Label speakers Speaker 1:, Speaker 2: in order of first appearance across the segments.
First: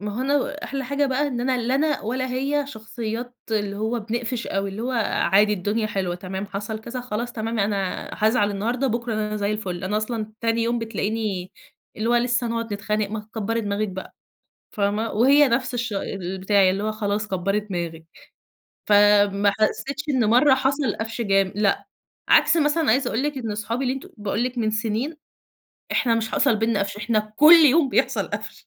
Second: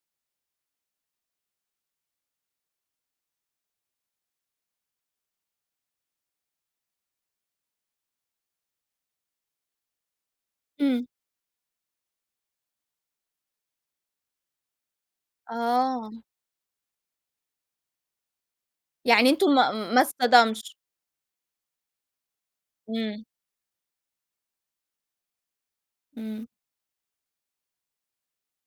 Speaker 1: ما هو أنا أحلى حاجة بقى إن أنا لا أنا ولا هي شخصيات اللي هو بنقفش أوي، اللي هو عادي، الدنيا حلوة، تمام، حصل كذا خلاص تمام أنا حازعل النهارده، بُكرة أنا زي الفُل، أنا أصلًا تاني يوم
Speaker 2: إمم.
Speaker 1: بتلاقيني اللي هو لسه هنقعد نتخانق، ما تكبري دماغك بقى، فاهمة؟ وهي نفس الش
Speaker 2: آه.
Speaker 1: البتاع اللي هو خلاص كبري دماغك.
Speaker 2: يعني أنتم
Speaker 1: فما
Speaker 2: ما ما
Speaker 1: حسيتش إن مرة
Speaker 2: اصطدمش؟
Speaker 1: حصل قفش جام لأ، عكس مثلًا عايزة أقول
Speaker 2: إمم.
Speaker 1: لِك إن أصحابي اللي أنت باقول لِك من سنين، إحنا مش
Speaker 2: إمم.
Speaker 1: حصل بيننا قفش، إحنا كُلّ يوم بيحصل قفش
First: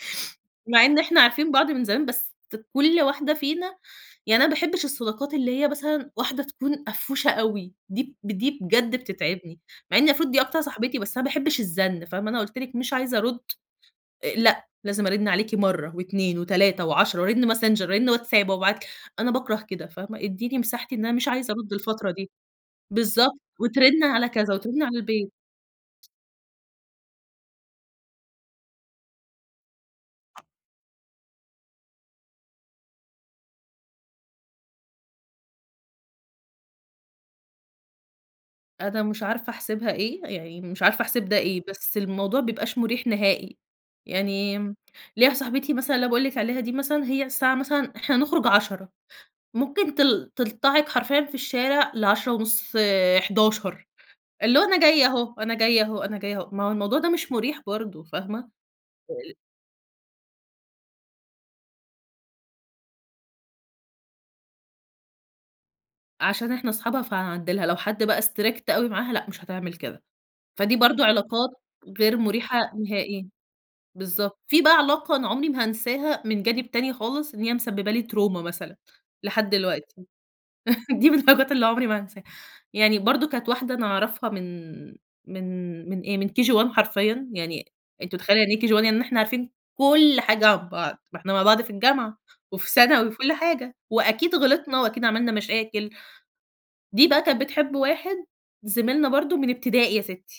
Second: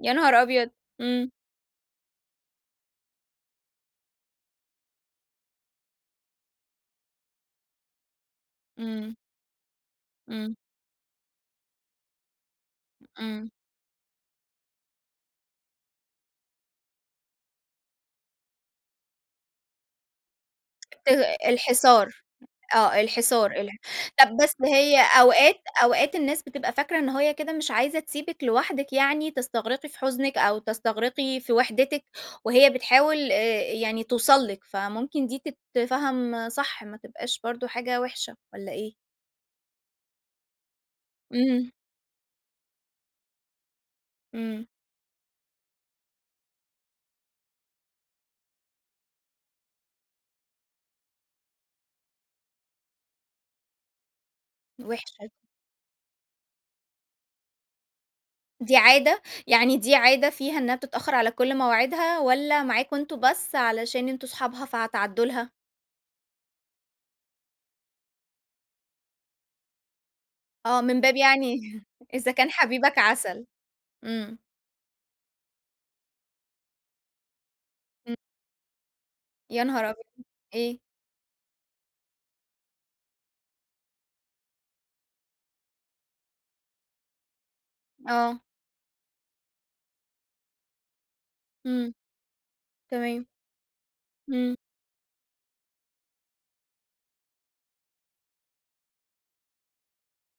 Speaker 2: يا نهار أبيض!
Speaker 1: مع إن إحنا
Speaker 2: إمم.
Speaker 1: عارفين بعض من زمان، بس ت كُلّ واحدة فينا يعني أنا ما باحبش الصداقات اللي هي مثلًا، واحدة تكون قفوشة أوي، دي ب دي بجد
Speaker 2: إمم.
Speaker 1: بتتعبني، مع إن مفروض دي
Speaker 2: إمم.
Speaker 1: أكتر صاحبتي، بس أنا ما باحبش الزن فاهمة، أنا قُلت لِك مش
Speaker 2: إ
Speaker 1: عايزة أرُد
Speaker 2: إمم.
Speaker 1: آآ لأ، لازم أرن عليكِ مرة و2 و3 و10 وأرن Messenger، وأرن WhatsApp، وأبعت ل أنا باكره كده، فاهمة، اديني مساحتي إن أنا مش
Speaker 2: آآ
Speaker 1: عايزة أرُد الفترة
Speaker 2: الحصار،
Speaker 1: دي.
Speaker 2: آه،
Speaker 1: بالضبط،
Speaker 2: الحصار الح
Speaker 1: وترن على
Speaker 2: طب
Speaker 1: كذا
Speaker 2: بس
Speaker 1: وترن على
Speaker 2: هي
Speaker 1: البيت
Speaker 2: أوقات أوقات الناس بتبقى فاكرة إن هي كده مش عايزة تسيبك لوحدِك يعني، تستغرقي في حزنِك أو تستغرقي في وحدتِك، وهي بتحاول، آآ يعني توصل لكِ، فممكن دي تتفهم صح، ما تبقاش برضه حاجة وحشة والَّا إيه؟
Speaker 1: أنا مش عارفة أحسبها إيه، يعني مش عارفة أحسب ده إيه،
Speaker 2: امم.
Speaker 1: بس الموضوع ما بيبقاش مُريح نهائي. يعني
Speaker 2: إمم.
Speaker 1: ليَّ واحدة صاحبتي مثلًا اللي أنا باقول لكِ عليها دي مثلًا، هي الساعة مثلًا، إحنا هنخرج 10:00 ممكن تل تلطعك حرفيًا في الشارع ل10:30، 11:00، اللي هو أنا جاية
Speaker 2: وحشة.
Speaker 1: أهو، أنا جاية أهو، أنا جاية أهو. ما هو الموضوع ده مش مُريح برضه، فاهمة.
Speaker 2: دي
Speaker 1: أ
Speaker 2: عادة،
Speaker 1: ال
Speaker 2: يعني دي عادة فيها إنها بتتأخر على كل مواعيدها؟ والَّا معاكم أنتم بس، علشان أنتم أصحابها فهتعدوا لها؟
Speaker 1: عشان إحنا أصحابها فهنعدي لها، لو حد بقى Strict أوي معاها، لأ، مش هتعمل كده. فدي
Speaker 2: آه، من
Speaker 1: برضه
Speaker 2: باب
Speaker 1: علاقات
Speaker 2: يعني
Speaker 1: غير
Speaker 2: إذا كان
Speaker 1: مريحة
Speaker 2: حبيبك
Speaker 1: نهائيًا،
Speaker 2: عسل.
Speaker 1: بالضبط.
Speaker 2: إمم.
Speaker 1: في بقى علاقة أنا عمري ما هانساها من جانب تاني خالص، إن هي مسببة لي
Speaker 2: إمم.
Speaker 1: تروما مثلًا، لحد
Speaker 2: يا نهار
Speaker 1: دلوقتي
Speaker 2: أبيض! [unintelligible] إيه؟
Speaker 1: دي من الحاجات اللي عمري ما هانساها. يعني برضه كانت واحدة أنا أعرفها من من من إيه، من KG 1 حرفيًا، يعني أنتِ مُتخيلة
Speaker 2: آه.
Speaker 1: يعني إيه KG 1، يعني إحنا عارفين كُلّ حاجة عن بعض، ما إحنا مع بعض في
Speaker 2: إمم،
Speaker 1: الجامعة، وفي ثانوي، وفي
Speaker 2: تمام.
Speaker 1: كُلّ حاجة، وأكيد
Speaker 2: إمم.
Speaker 1: غلطنا وأكيد عملنا مشاكل. دي بقى كانت بتحب واحد زميلنا برضه، من ابتدائي يا ستي.